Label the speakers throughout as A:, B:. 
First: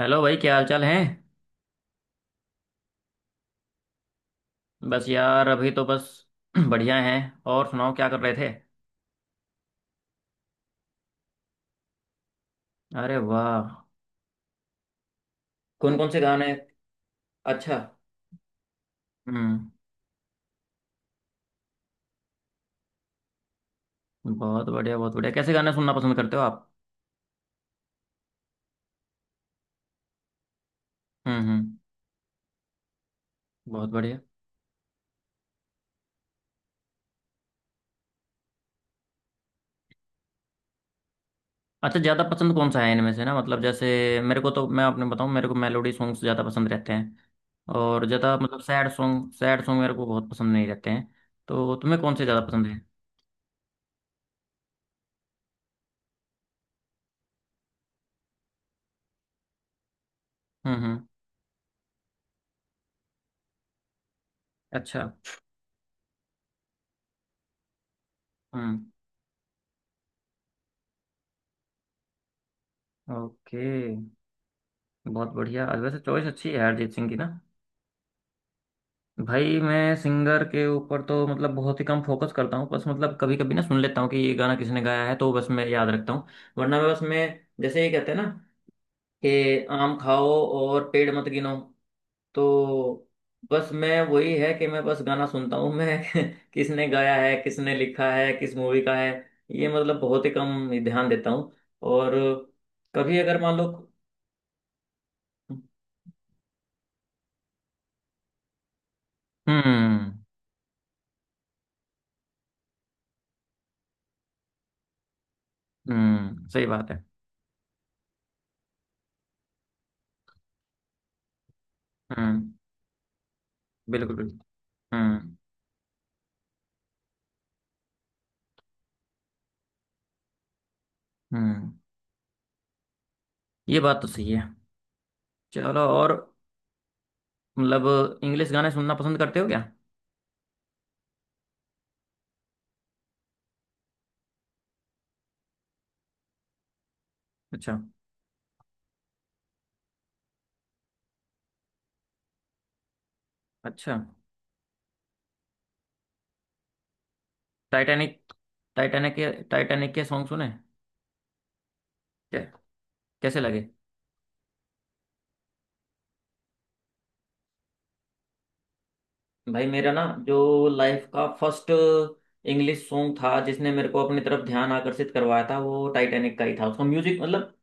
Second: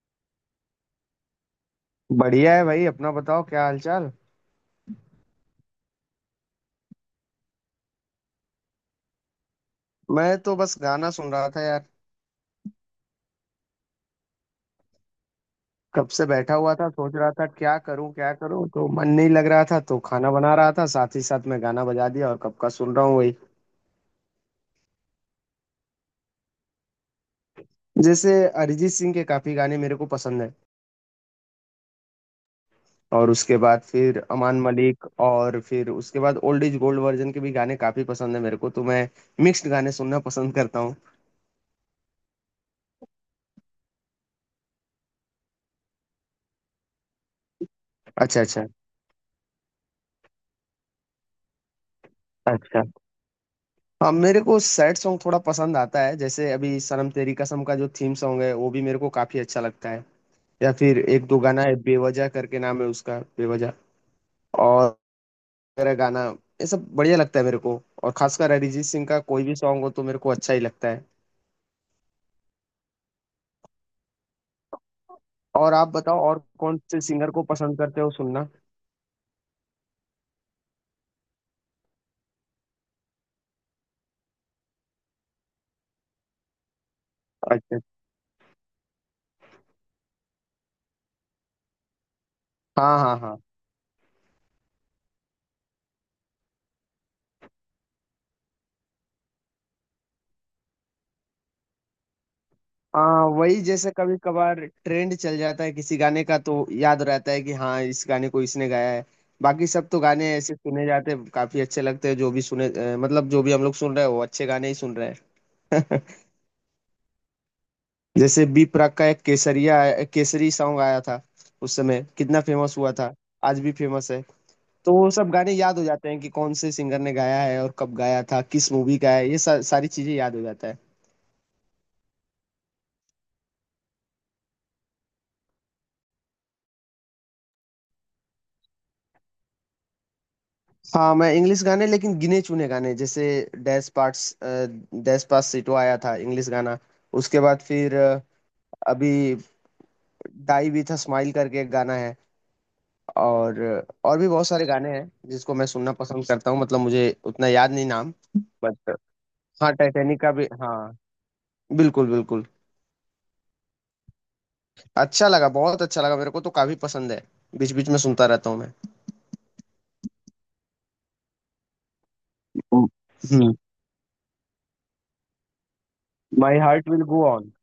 A: Hello भाई, क्या हाल चाल है।
B: बढ़िया है भाई अपना बताओ क्या हालचाल।
A: बस यार, अभी तो बस बढ़िया हैं। और सुनाओ, क्या कर रहे थे।
B: मैं तो बस गाना सुन रहा था यार।
A: अरे वाह। कौन
B: कब
A: कौन से
B: से
A: गाने।
B: बैठा हुआ था सोच रहा था
A: अच्छा।
B: क्या करूं तो मन नहीं लग रहा
A: हम्म।
B: था तो खाना बना रहा था साथ ही साथ मैं गाना बजा दिया और कब का सुन रहा हूँ वही।
A: बहुत बढ़िया, बहुत बढ़िया। कैसे गाने सुनना पसंद करते हो आप।
B: जैसे अरिजीत सिंह के काफी गाने मेरे को पसंद है।
A: हम्म।
B: और उसके बाद
A: बहुत बढ़िया।
B: फिर अमान मलिक और फिर उसके बाद ओल्ड इज गोल्ड वर्जन के भी गाने काफी पसंद है मेरे को तो मैं मिक्स्ड गाने सुनना पसंद करता हूँ।
A: अच्छा, ज़्यादा पसंद कौन सा है इनमें से ना, मतलब जैसे मेरे को तो, मैं आपने बताऊँ, मेरे को मेलोडी सॉन्ग्स ज़्यादा पसंद रहते हैं। और ज़्यादा
B: अच्छा,
A: मतलब
B: अच्छा,
A: सैड सॉन्ग, सैड सॉन्ग मेरे को बहुत पसंद नहीं रहते हैं। तो तुम्हें कौन से ज़्यादा पसंद है।
B: अच्छा। हाँ, मेरे को सैड सॉन्ग थोड़ा पसंद आता है जैसे अभी सनम तेरी कसम का जो थीम सॉन्ग है वो भी मेरे को काफी अच्छा लगता है। या फिर
A: हम्म।
B: एक दो गाना है बेवजह करके नाम है उसका बेवजह और
A: अच्छा।
B: मेरा गाना, ये सब बढ़िया लगता है मेरे को। और खासकर
A: हम्म।
B: अरिजीत सिंह का कोई भी सॉन्ग हो तो मेरे को अच्छा ही लगता है।
A: ओके। बहुत बढ़िया।
B: और
A: और
B: आप
A: वैसे
B: बताओ
A: चॉइस
B: और
A: अच्छी है यार,
B: कौन
A: अरिजीत
B: से
A: सिंह की ना।
B: सिंगर को पसंद करते हो सुनना।
A: भाई मैं सिंगर के ऊपर तो मतलब बहुत ही कम फोकस करता हूँ, बस मतलब कभी कभी ना सुन लेता हूँ कि ये गाना किसने गाया है, तो बस मैं याद रखता हूँ। वरना मैं बस मैं
B: अच्छा।
A: जैसे ये कहते हैं ना कि आम खाओ और पेड़ मत गिनो,
B: हाँ,
A: तो
B: हाँ, हाँ।
A: बस मैं वही है कि मैं बस गाना सुनता हूँ मैं। किसने गाया है, किसने लिखा है, किस मूवी का है, ये मतलब बहुत ही कम ध्यान देता हूँ। और कभी
B: हाँ,
A: अगर मान
B: वही
A: लो।
B: जैसे कभी कभार ट्रेंड चल जाता है किसी गाने का तो याद रहता है कि हाँ इस गाने को इसने गाया है। बाकी सब तो
A: हम्म
B: गाने ऐसे सुने जाते हैं काफी अच्छे लगते हैं जो भी सुने, मतलब जो भी हम लोग सुन रहे हैं वो अच्छे गाने ही सुन रहे हैं।
A: हम्म, सही बात है।
B: जैसे बी प्राक का एक केसरिया एक केसरी सॉन्ग आया था, उस समय कितना
A: हम्म।
B: फेमस हुआ था। आज भी फेमस
A: बिल्कुल
B: है।
A: बिल्कुल।
B: तो वो सब
A: हम्म
B: गाने याद हो जाते हैं कि कौन से सिंगर ने गाया है और कब गाया था किस मूवी का है ये सारी चीजें याद हो जाता है।
A: हम्म। ये बात तो सही है। चलो। और मतलब इंग्लिश गाने सुनना पसंद करते हो क्या।
B: हाँ मैं इंग्लिश गाने लेकिन गिने चुने गाने, जैसे डैश पार्ट्स, डैश पास सिटो आया था इंग्लिश गाना। उसके बाद
A: अच्छा
B: फिर अभी डाई भी था, स्माइल करके एक गाना है। और
A: अच्छा।
B: और भी बहुत सारे गाने हैं जिसको मैं सुनना पसंद करता हूँ मतलब मुझे उतना याद नहीं नाम,
A: टाइटैनिक।
B: बट
A: टाइटैनिक के,
B: हाँ,
A: टाइटैनिक के
B: टाइटैनिक
A: सॉन्ग
B: का भी,
A: सुने।
B: हाँ, बिल्कुल
A: क्या,
B: बिल्कुल।
A: कैसे लगे।
B: अच्छा लगा, बहुत अच्छा लगा मेरे को, तो काफी पसंद है। बीच बीच में सुनता रहता हूँ मैं।
A: भाई मेरा ना जो लाइफ का फर्स्ट इंग्लिश सॉन्ग था
B: हम्म।
A: जिसने मेरे को अपनी तरफ ध्यान आकर्षित करवाया था, वो टाइटैनिक का ही
B: माई
A: था, उसका
B: heart will
A: music
B: go on.
A: मतलब।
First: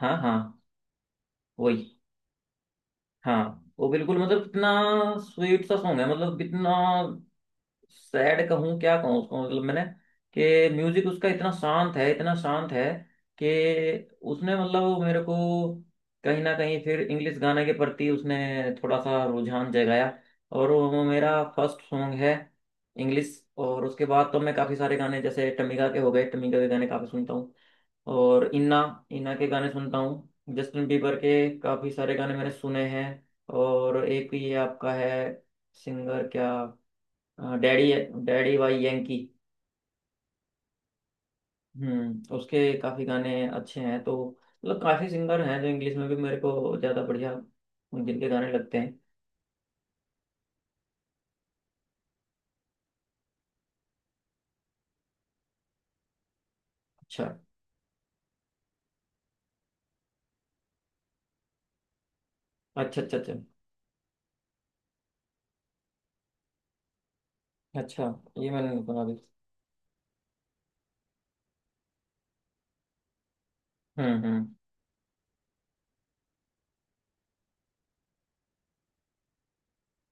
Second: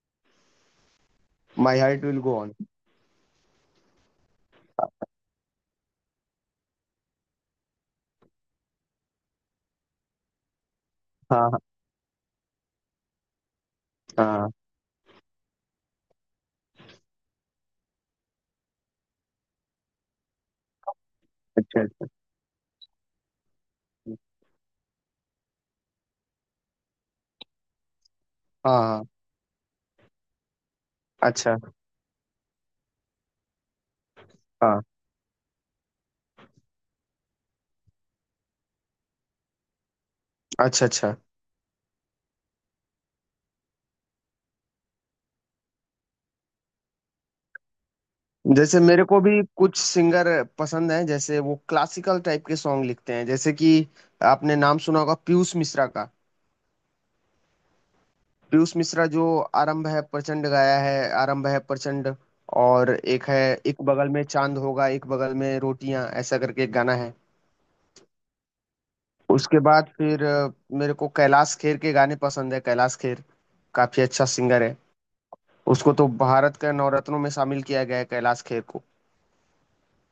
A: हाँ हाँ।
B: माई
A: वही।
B: Heart will go on.
A: हाँ, वो बिल्कुल मतलब इतना स्वीट सा सॉन्ग है, मतलब इतना सैड कहूँ, क्या कहूँ उसको, मतलब मैंने कि म्यूजिक उसका इतना
B: हाँ,
A: शांत है, इतना शांत है कि
B: हाँ, हाँ,
A: उसने मतलब वो मेरे को कहीं ना कहीं फिर इंग्लिश गाने के प्रति उसने थोड़ा सा रुझान जगाया। और वो मेरा फर्स्ट
B: अच्छा, अच्छा,
A: सॉन्ग है इंग्लिश। और उसके बाद तो मैं काफ़ी सारे गाने जैसे टमिका के हो गए, टमिका के गाने काफ़ी सुनता हूँ। और इन्ना,
B: हाँ, हाँ,
A: इन्ना के गाने सुनता हूँ। जस्टिन बीबर के
B: अच्छा,
A: काफ़ी सारे गाने मैंने सुने हैं। और एक ये
B: हाँ,
A: आपका है सिंगर क्या, हाँ, डैडी। Daddy Y Yankee.
B: अच्छा, अच्छा।
A: हम्म, उसके काफी गाने अच्छे हैं, तो मतलब काफी सिंगर हैं जो इंग्लिश में भी मेरे को ज्यादा बढ़िया जिनके गाने लगते
B: जैसे
A: हैं।
B: मेरे को भी कुछ सिंगर पसंद हैं, जैसे वो क्लासिकल टाइप के सॉन्ग लिखते हैं, जैसे कि आपने नाम सुना होगा पीयूष मिश्रा का।
A: अच्छा
B: पीयूष मिश्रा जो आरंभ है प्रचंड गाया है, आरंभ है प्रचंड। और
A: अच्छा अच्छा।
B: एक
A: अच्छा
B: है, एक बगल में चांद होगा एक बगल में रोटियां ऐसा करके एक गाना है।
A: अच्छा, ये मैंने नहीं सुना अभी।
B: उसके बाद फिर मेरे को कैलाश खेर के गाने पसंद है। कैलाश खेर काफी अच्छा
A: हम्म।
B: सिंगर है। उसको तो भारत के नवरत्नों में शामिल किया गया है, कैलाश खेर को।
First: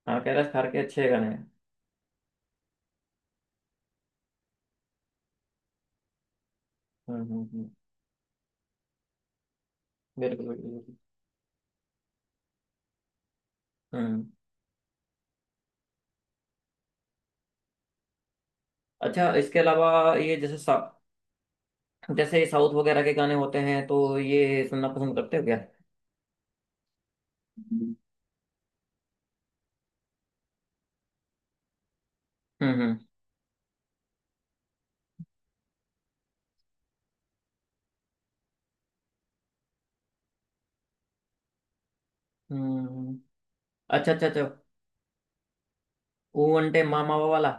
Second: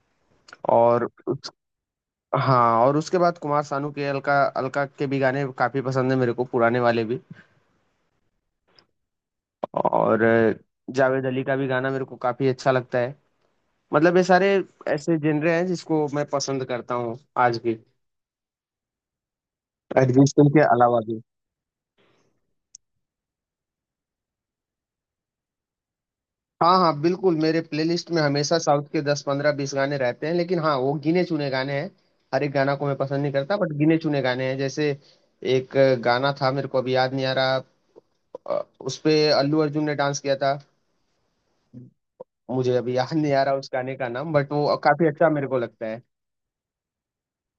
A: हाँ, कैलाश खार के अच्छे
B: और
A: गाने हैं।
B: हाँ, और उसके बाद कुमार सानू के, अलका अलका के भी गाने काफी पसंद है मेरे को, पुराने वाले भी।
A: हम्म हम्म हम्म,
B: और
A: बिल्कुल बिल्कुल बिल्कुल।
B: जावेद अली का भी गाना मेरे को काफी अच्छा लगता है। मतलब ये
A: हम्म।
B: सारे ऐसे जनरे हैं जिसको मैं पसंद करता हूँ आज भी,
A: अच्छा, इसके अलावा
B: अरिजीत
A: ये
B: सिंह के अलावा भी।
A: जैसे साउथ वगैरह के गाने होते हैं, तो ये सुनना पसंद करते हो क्या।
B: हाँ, हाँ, बिल्कुल, मेरे
A: हम्म
B: प्लेलिस्ट में हमेशा साउथ के 10 15 20 गाने रहते हैं, लेकिन हाँ वो गिने चुने गाने हैं। हर एक गाना को मैं
A: हम्म
B: पसंद नहीं करता बट गिने चुने गाने हैं, जैसे एक गाना था, मेरे को अभी याद नहीं आ रहा, उस पे अल्लू अर्जुन ने डांस किया था। मुझे
A: हम्म
B: अभी याद
A: हम्म।
B: नहीं आ रहा उस गाने का
A: अच्छा अच्छा
B: नाम,
A: अच्छा।
B: बट वो काफी अच्छा मेरे को लगता है।
A: ओ अंटे मामा वाला।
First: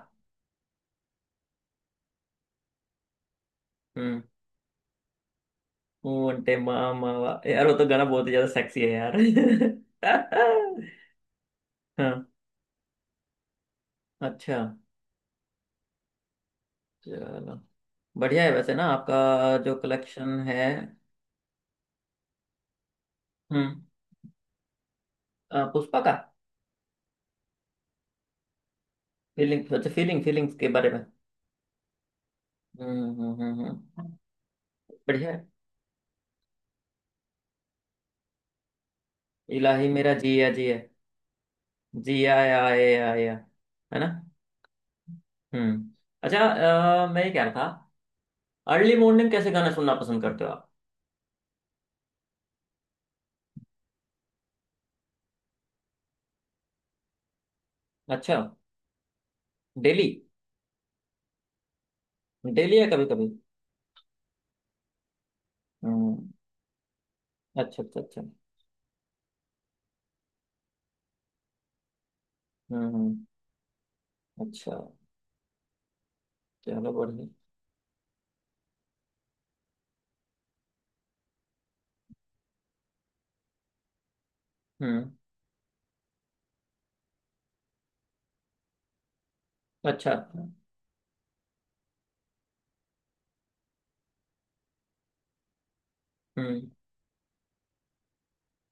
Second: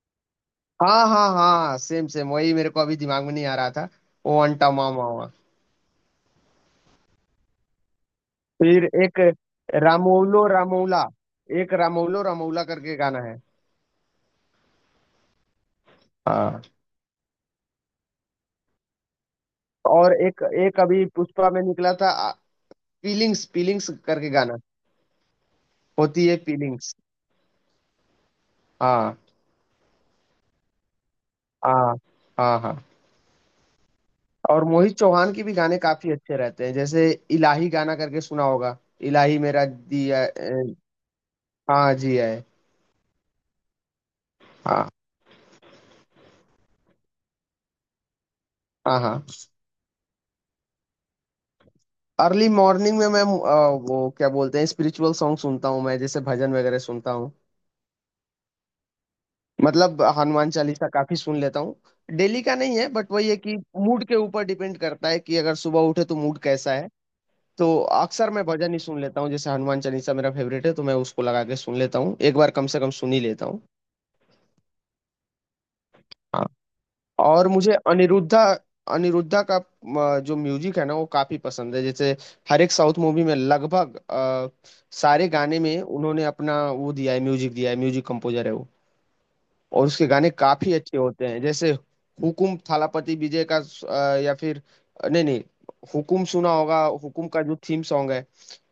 B: हाँ, हाँ, हाँ, सेम सेम वही, मेरे को अभी दिमाग में नहीं आ रहा था।
A: हम्म।
B: ओ अंटा मामा हुआ।
A: यार वो तो गाना बहुत ही ज्यादा सेक्सी
B: फिर
A: है यार।
B: एक रामोलो रामोला, एक रामोलो
A: हाँ।
B: रामोला करके गाना है।
A: अच्छा।
B: हाँ।
A: चलो, बढ़िया है वैसे ना आपका जो
B: और
A: कलेक्शन
B: एक,
A: है।
B: एक अभी पुष्पा में निकला था, फीलिंग्स
A: हम्म।
B: फीलिंग्स करके गाना,
A: पुष्पा का
B: होती है फीलिंग्स। हाँ,
A: फीलिंग, अच्छा, फीलिंग, फीलिंग्स के बारे में।
B: हाँ, हाँ, हाँ।
A: हम्म हम्म हम्म हम्म।
B: और मोहित
A: बढ़िया
B: चौहान
A: है।
B: के भी गाने काफी अच्छे रहते हैं, जैसे इलाही गाना करके सुना होगा। इलाही मेरा
A: इलाही मेरा
B: दिया
A: जिया जिया,
B: हाँ जी है।
A: जिया आए आया, है ना।
B: हाँ,
A: हम्म। अच्छा। मैं ये कह रहा था, अर्ली
B: हाँ, हाँ।
A: मॉर्निंग कैसे गाना सुनना पसंद करते हो आप।
B: अर्ली मॉर्निंग में मैं वो क्या बोलते हैं, स्पिरिचुअल सॉन्ग सुनता हूँ मैं, जैसे भजन वगैरह सुनता हूँ।
A: अच्छा।
B: मतलब
A: डेली।
B: हनुमान चालीसा काफी सुन लेता हूँ। डेली का
A: डेली
B: नहीं
A: या
B: है
A: कभी
B: बट
A: कभी।
B: वही है कि मूड के ऊपर डिपेंड करता है कि अगर सुबह उठे तो
A: हम्म।
B: मूड कैसा है। तो
A: अच्छा अच्छा अच्छा।
B: अक्सर मैं भजन ही सुन लेता हूँ, जैसे हनुमान चालीसा मेरा फेवरेट है तो मैं उसको लगा के सुन लेता हूँ, एक बार कम से कम सुन
A: हम्म।
B: ही लेता हूँ।
A: अच्छा, चलो बढ़िया।
B: और मुझे अनिरुद्धा, अनिरुद्धा का जो म्यूजिक है ना वो काफी पसंद है, जैसे हर एक साउथ मूवी में लगभग
A: हम्म।
B: सारे गाने में उन्होंने अपना वो दिया है, म्यूजिक दिया है, म्यूजिक कंपोजर है वो। और उसके
A: अच्छा।
B: गाने काफी अच्छे होते हैं, जैसे हुकुम, थालापति विजय का या फिर, नहीं नहीं, हुकुम सुना होगा, हुकुम का जो थीम सॉन्ग है।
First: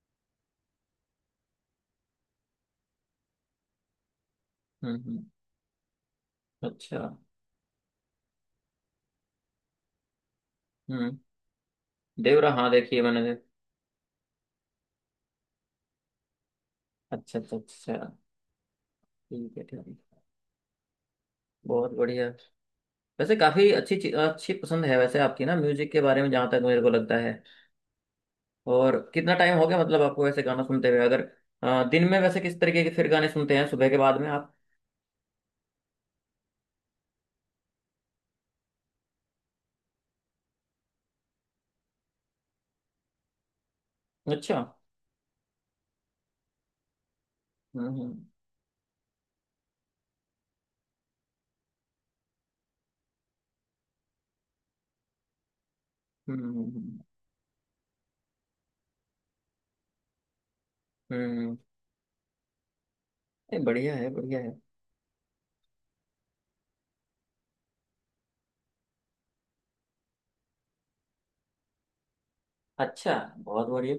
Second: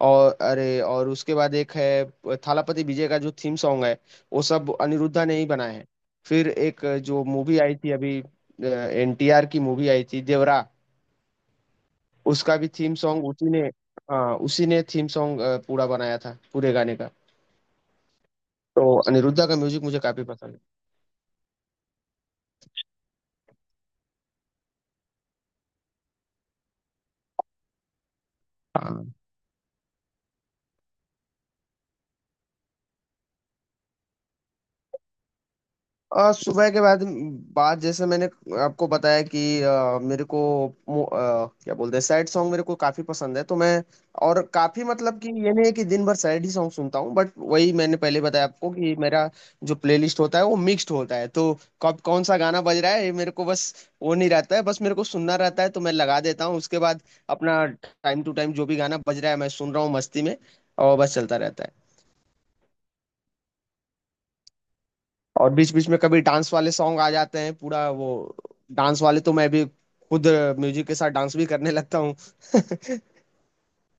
B: और अरे, और उसके बाद एक है थालापति विजय का जो थीम सॉन्ग है, वो सब
A: हम्म।
B: अनिरुद्धा ने ही बनाए हैं। फिर एक
A: अच्छा।
B: जो मूवी आई थी अभी, एनटीआर की मूवी आई थी देवरा,
A: हम्म। देवरा,
B: उसका भी
A: हाँ
B: थीम
A: देखिए मैंने
B: सॉन्ग
A: देख-।
B: उसी ने, हाँ उसी ने थीम सॉन्ग पूरा बनाया था, पूरे गाने का।
A: अच्छा अच्छा अच्छा।
B: तो अनिरुद्धा
A: ठीक
B: का
A: है,
B: म्यूजिक
A: ठीक
B: मुझे
A: है।
B: काफी पसंद
A: बहुत बढ़िया। वैसे काफी अच्छी चीज, अच्छी पसंद है वैसे आपकी ना म्यूजिक के बारे में, जहाँ तक मेरे को लगता है। और
B: है।
A: कितना टाइम हो गया, मतलब आपको वैसे गाना सुनते हुए अगर, दिन में वैसे किस तरीके के फिर गाने सुनते हैं सुबह के बाद में आप।
B: सुबह के बाद, बाद जैसे मैंने आपको बताया कि मेरे को क्या बोलते हैं, सैड सॉन्ग मेरे को काफी पसंद है तो मैं, और
A: अच्छा।
B: काफी, मतलब कि ये नहीं है कि दिन भर सैड ही सॉन्ग सुनता हूँ, बट वही
A: हम्म
B: मैंने पहले
A: हम्म
B: बताया आपको कि मेरा जो प्लेलिस्ट होता है वो मिक्स्ड होता है। तो कब कौन सा गाना बज रहा है ये मेरे को बस वो नहीं रहता है, बस मेरे को सुनना रहता है तो मैं लगा
A: हम्म
B: देता हूँ, उसके
A: हम्म
B: बाद अपना टाइम टू टाइम जो भी गाना बज रहा है मैं सुन रहा हूँ मस्ती में, और बस चलता
A: हम्म,
B: रहता है।
A: नहीं, बढ़िया है, बढ़िया है।
B: और बीच बीच में कभी डांस वाले सॉन्ग आ जाते हैं पूरा वो, डांस वाले तो मैं भी खुद म्यूजिक के साथ डांस भी करने लगता हूँ।
A: अच्छा, बहुत बढ़िया।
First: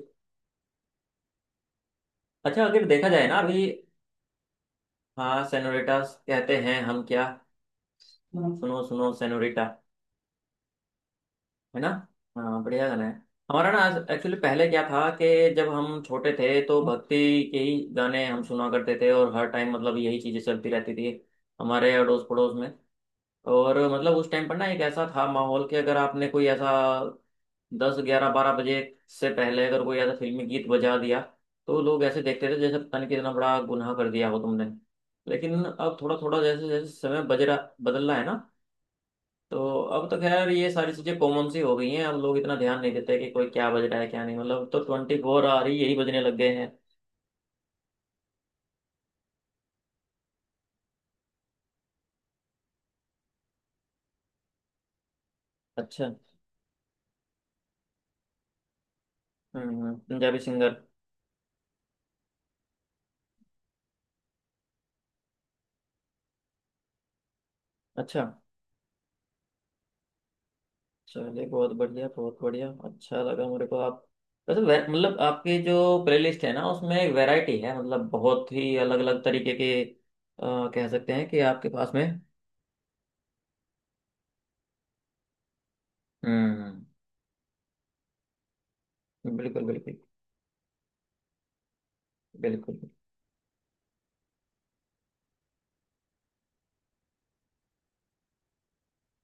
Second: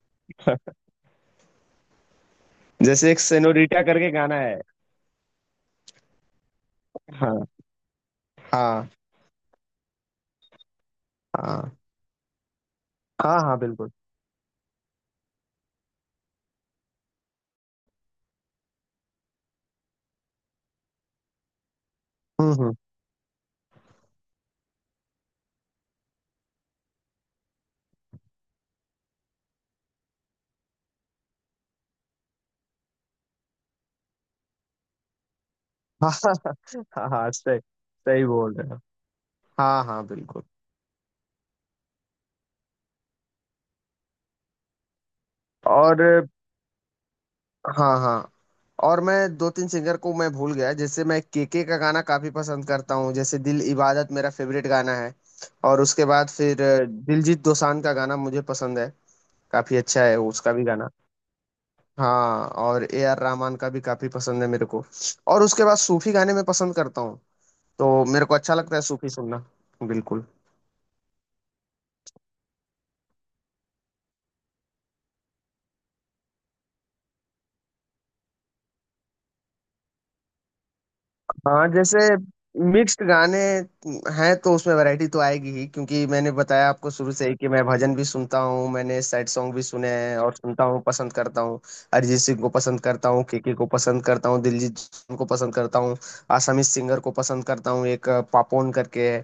A: अच्छा, अगर देखा
B: जैसे एक
A: जाए ना अभी,
B: सेनोरिटा करके गाना है।
A: हाँ, सेनोरिटा कहते हैं हम क्या।
B: हाँ,
A: हम्म। सुनो
B: हाँ,
A: सुनो सेनोरिटा,
B: हाँ।
A: है ना। हाँ, बढ़िया गाना है।
B: हाँ, हाँ,
A: हमारा ना
B: बिल्कुल।
A: आज एक्चुअली पहले क्या था कि जब हम छोटे थे तो भक्ति के ही गाने हम सुना करते थे, और हर टाइम मतलब यही चीजें चलती रहती थी हमारे अड़ोस
B: हम्म,
A: पड़ोस में।
B: हम्म।
A: और मतलब उस टाइम पर ना एक ऐसा था माहौल कि अगर आपने कोई ऐसा 10, 11, 12 बजे से पहले अगर कोई ऐसा फिल्मी गीत बजा दिया, तो लोग ऐसे देखते थे जैसे पता नहीं कितना बड़ा गुनाह कर दिया हो तुमने। लेकिन अब
B: हाँ,
A: थोड़ा
B: हाँ।
A: थोड़ा जैसे जैसे
B: हाँ,
A: समय
B: हाँ,
A: बजरा,
B: सही
A: बदल रहा है
B: सही
A: ना,
B: बोल रहे हो।
A: तो
B: हाँ, हाँ,
A: अब तो
B: बिल्कुल।
A: खैर ये सारी चीजें कॉमन सी हो गई हैं, अब लोग इतना ध्यान नहीं देते कि कोई क्या बज रहा है क्या नहीं, मतलब तो 24 आ रही यही
B: और
A: बजने लग गए हैं।
B: हाँ, हाँ, और मैं दो तीन सिंगर को मैं भूल गया, जैसे मैं केके का गाना काफी पसंद करता हूँ, जैसे दिल इबादत मेरा फेवरेट गाना है। और उसके
A: अच्छा।
B: बाद फिर दिलजीत दोसांझ का गाना मुझे पसंद है, काफी अच्छा है
A: पंजाबी
B: उसका भी
A: सिंगर।
B: गाना। हाँ, और ए आर रहमान का भी काफी पसंद है मेरे को, और उसके बाद सूफी गाने मैं पसंद करता हूँ। तो
A: अच्छा।
B: मेरे को अच्छा लगता है सूफी सुनना। बिल्कुल।
A: चलिए, बहुत बढ़िया, बहुत बढ़िया, अच्छा लगा मेरे को आप, वैसे मतलब आपकी जो प्लेलिस्ट है ना उसमें वैरायटी है, मतलब बहुत ही अलग अलग तरीके के, अ, कह सकते हैं कि
B: हाँ,
A: आपके पास
B: जैसे
A: में।
B: मिक्स्ड गाने हैं तो उसमें वैरायटी तो आएगी ही, क्योंकि मैंने बताया
A: हम्म।
B: आपको शुरू से ही कि मैं भजन भी सुनता हूँ, मैंने सैड सॉन्ग भी
A: बिल्कुल
B: सुने
A: बिल्कुल
B: हैं और सुनता हूँ, पसंद करता हूँ। अरिजीत सिंह को
A: बिल्कुल।
B: पसंद करता हूँ, केके को पसंद करता हूँ, दिलजीत दोसांझ को पसंद करता हूँ, आसामी सिंगर को पसंद करता हूँ, एक पापोन करके है।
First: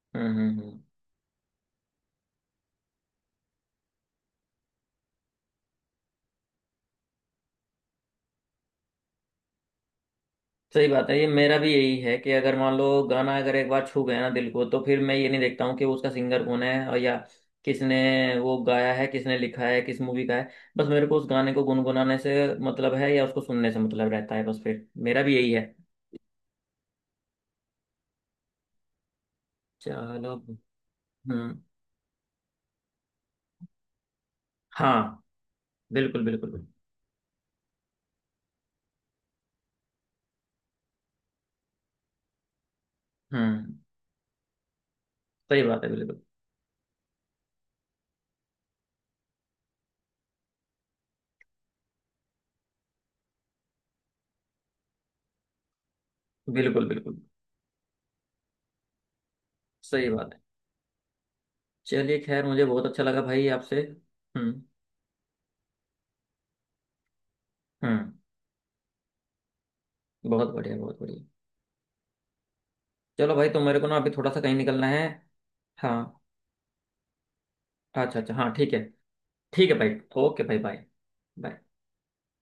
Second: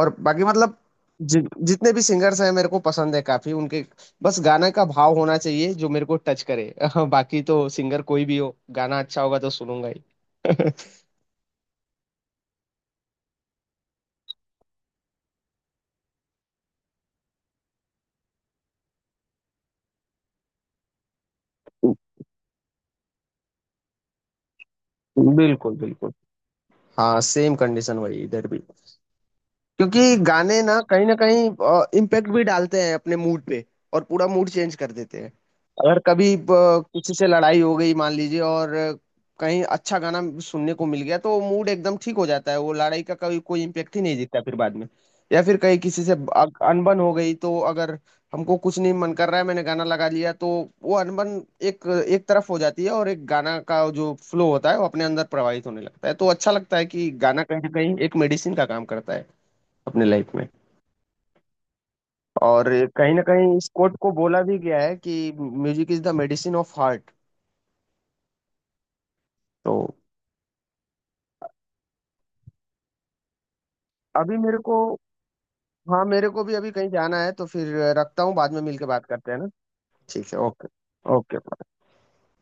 B: और
A: हम्म
B: बाकी
A: हम्म
B: मतलब
A: हम्म।
B: जितने भी सिंगर्स हैं मेरे को पसंद है काफी उनके। बस गाना का भाव होना चाहिए जो मेरे को टच करे बाकी तो सिंगर कोई भी हो, गाना अच्छा होगा तो सुनूंगा ही।
A: सही बात है, ये मेरा भी यही है कि अगर मान लो गाना अगर एक बार छू गया ना दिल को, तो फिर मैं ये नहीं देखता हूँ कि उसका सिंगर कौन है और या किसने वो गाया है, किसने लिखा है, किस मूवी का है, बस मेरे को उस गाने को गुनगुनाने से मतलब है या उसको सुनने से मतलब रहता है बस, फिर मेरा भी यही है।
B: बिल्कुल, बिल्कुल। हाँ, सेम कंडीशन वही इधर भी, क्योंकि
A: चलो।
B: गाने ना कहीं
A: हम्म।
B: इम्पैक्ट भी डालते हैं अपने मूड पे और पूरा मूड चेंज कर देते
A: हाँ,
B: हैं। अगर
A: बिल्कुल
B: कभी
A: बिल्कुल बिल्कुल।
B: किसी से लड़ाई हो गई मान लीजिए और कहीं अच्छा गाना सुनने को मिल गया तो मूड एकदम ठीक हो जाता है, वो लड़ाई का कभी कोई
A: हम्म।
B: इम्पैक्ट ही नहीं दिखता फिर बाद में। या फिर
A: सही
B: कहीं
A: बात है,
B: किसी से
A: बिल्कुल
B: अनबन हो गई तो अगर हमको कुछ नहीं मन कर रहा है मैंने गाना लगा लिया तो वो अनबन एक एक तरफ हो जाती है और एक गाना का जो फ्लो होता है वो अपने अंदर प्रवाहित होने लगता है, तो अच्छा लगता
A: बिल्कुल
B: है कि
A: बिल्कुल।
B: गाना कहीं ना कहीं एक मेडिसिन का काम करता है अपने
A: सही बात
B: लाइफ
A: है।
B: में।
A: चलिए, खैर मुझे
B: और
A: बहुत अच्छा
B: कहीं
A: लगा
B: ना
A: भाई
B: कहीं इस
A: आपसे।
B: कोट को बोला भी
A: हम्म
B: गया है कि music is the medicine of heart.
A: हम्म।
B: तो
A: बहुत बढ़िया, बहुत बढ़िया। चलो भाई, तो मेरे को ना अभी थोड़ा
B: अभी
A: सा कहीं
B: मेरे को,
A: निकलना है।
B: हाँ
A: हाँ।
B: मेरे को भी अभी कहीं जाना है तो फिर
A: अच्छा
B: रखता
A: अच्छा,
B: हूँ,
A: हाँ
B: बाद में
A: ठीक है।
B: मिलके बात करते हैं ना।
A: ठीक है भाई।
B: ठीक है,
A: ओके भाई,
B: ओके।
A: बाय।
B: ओके।
A: बाय।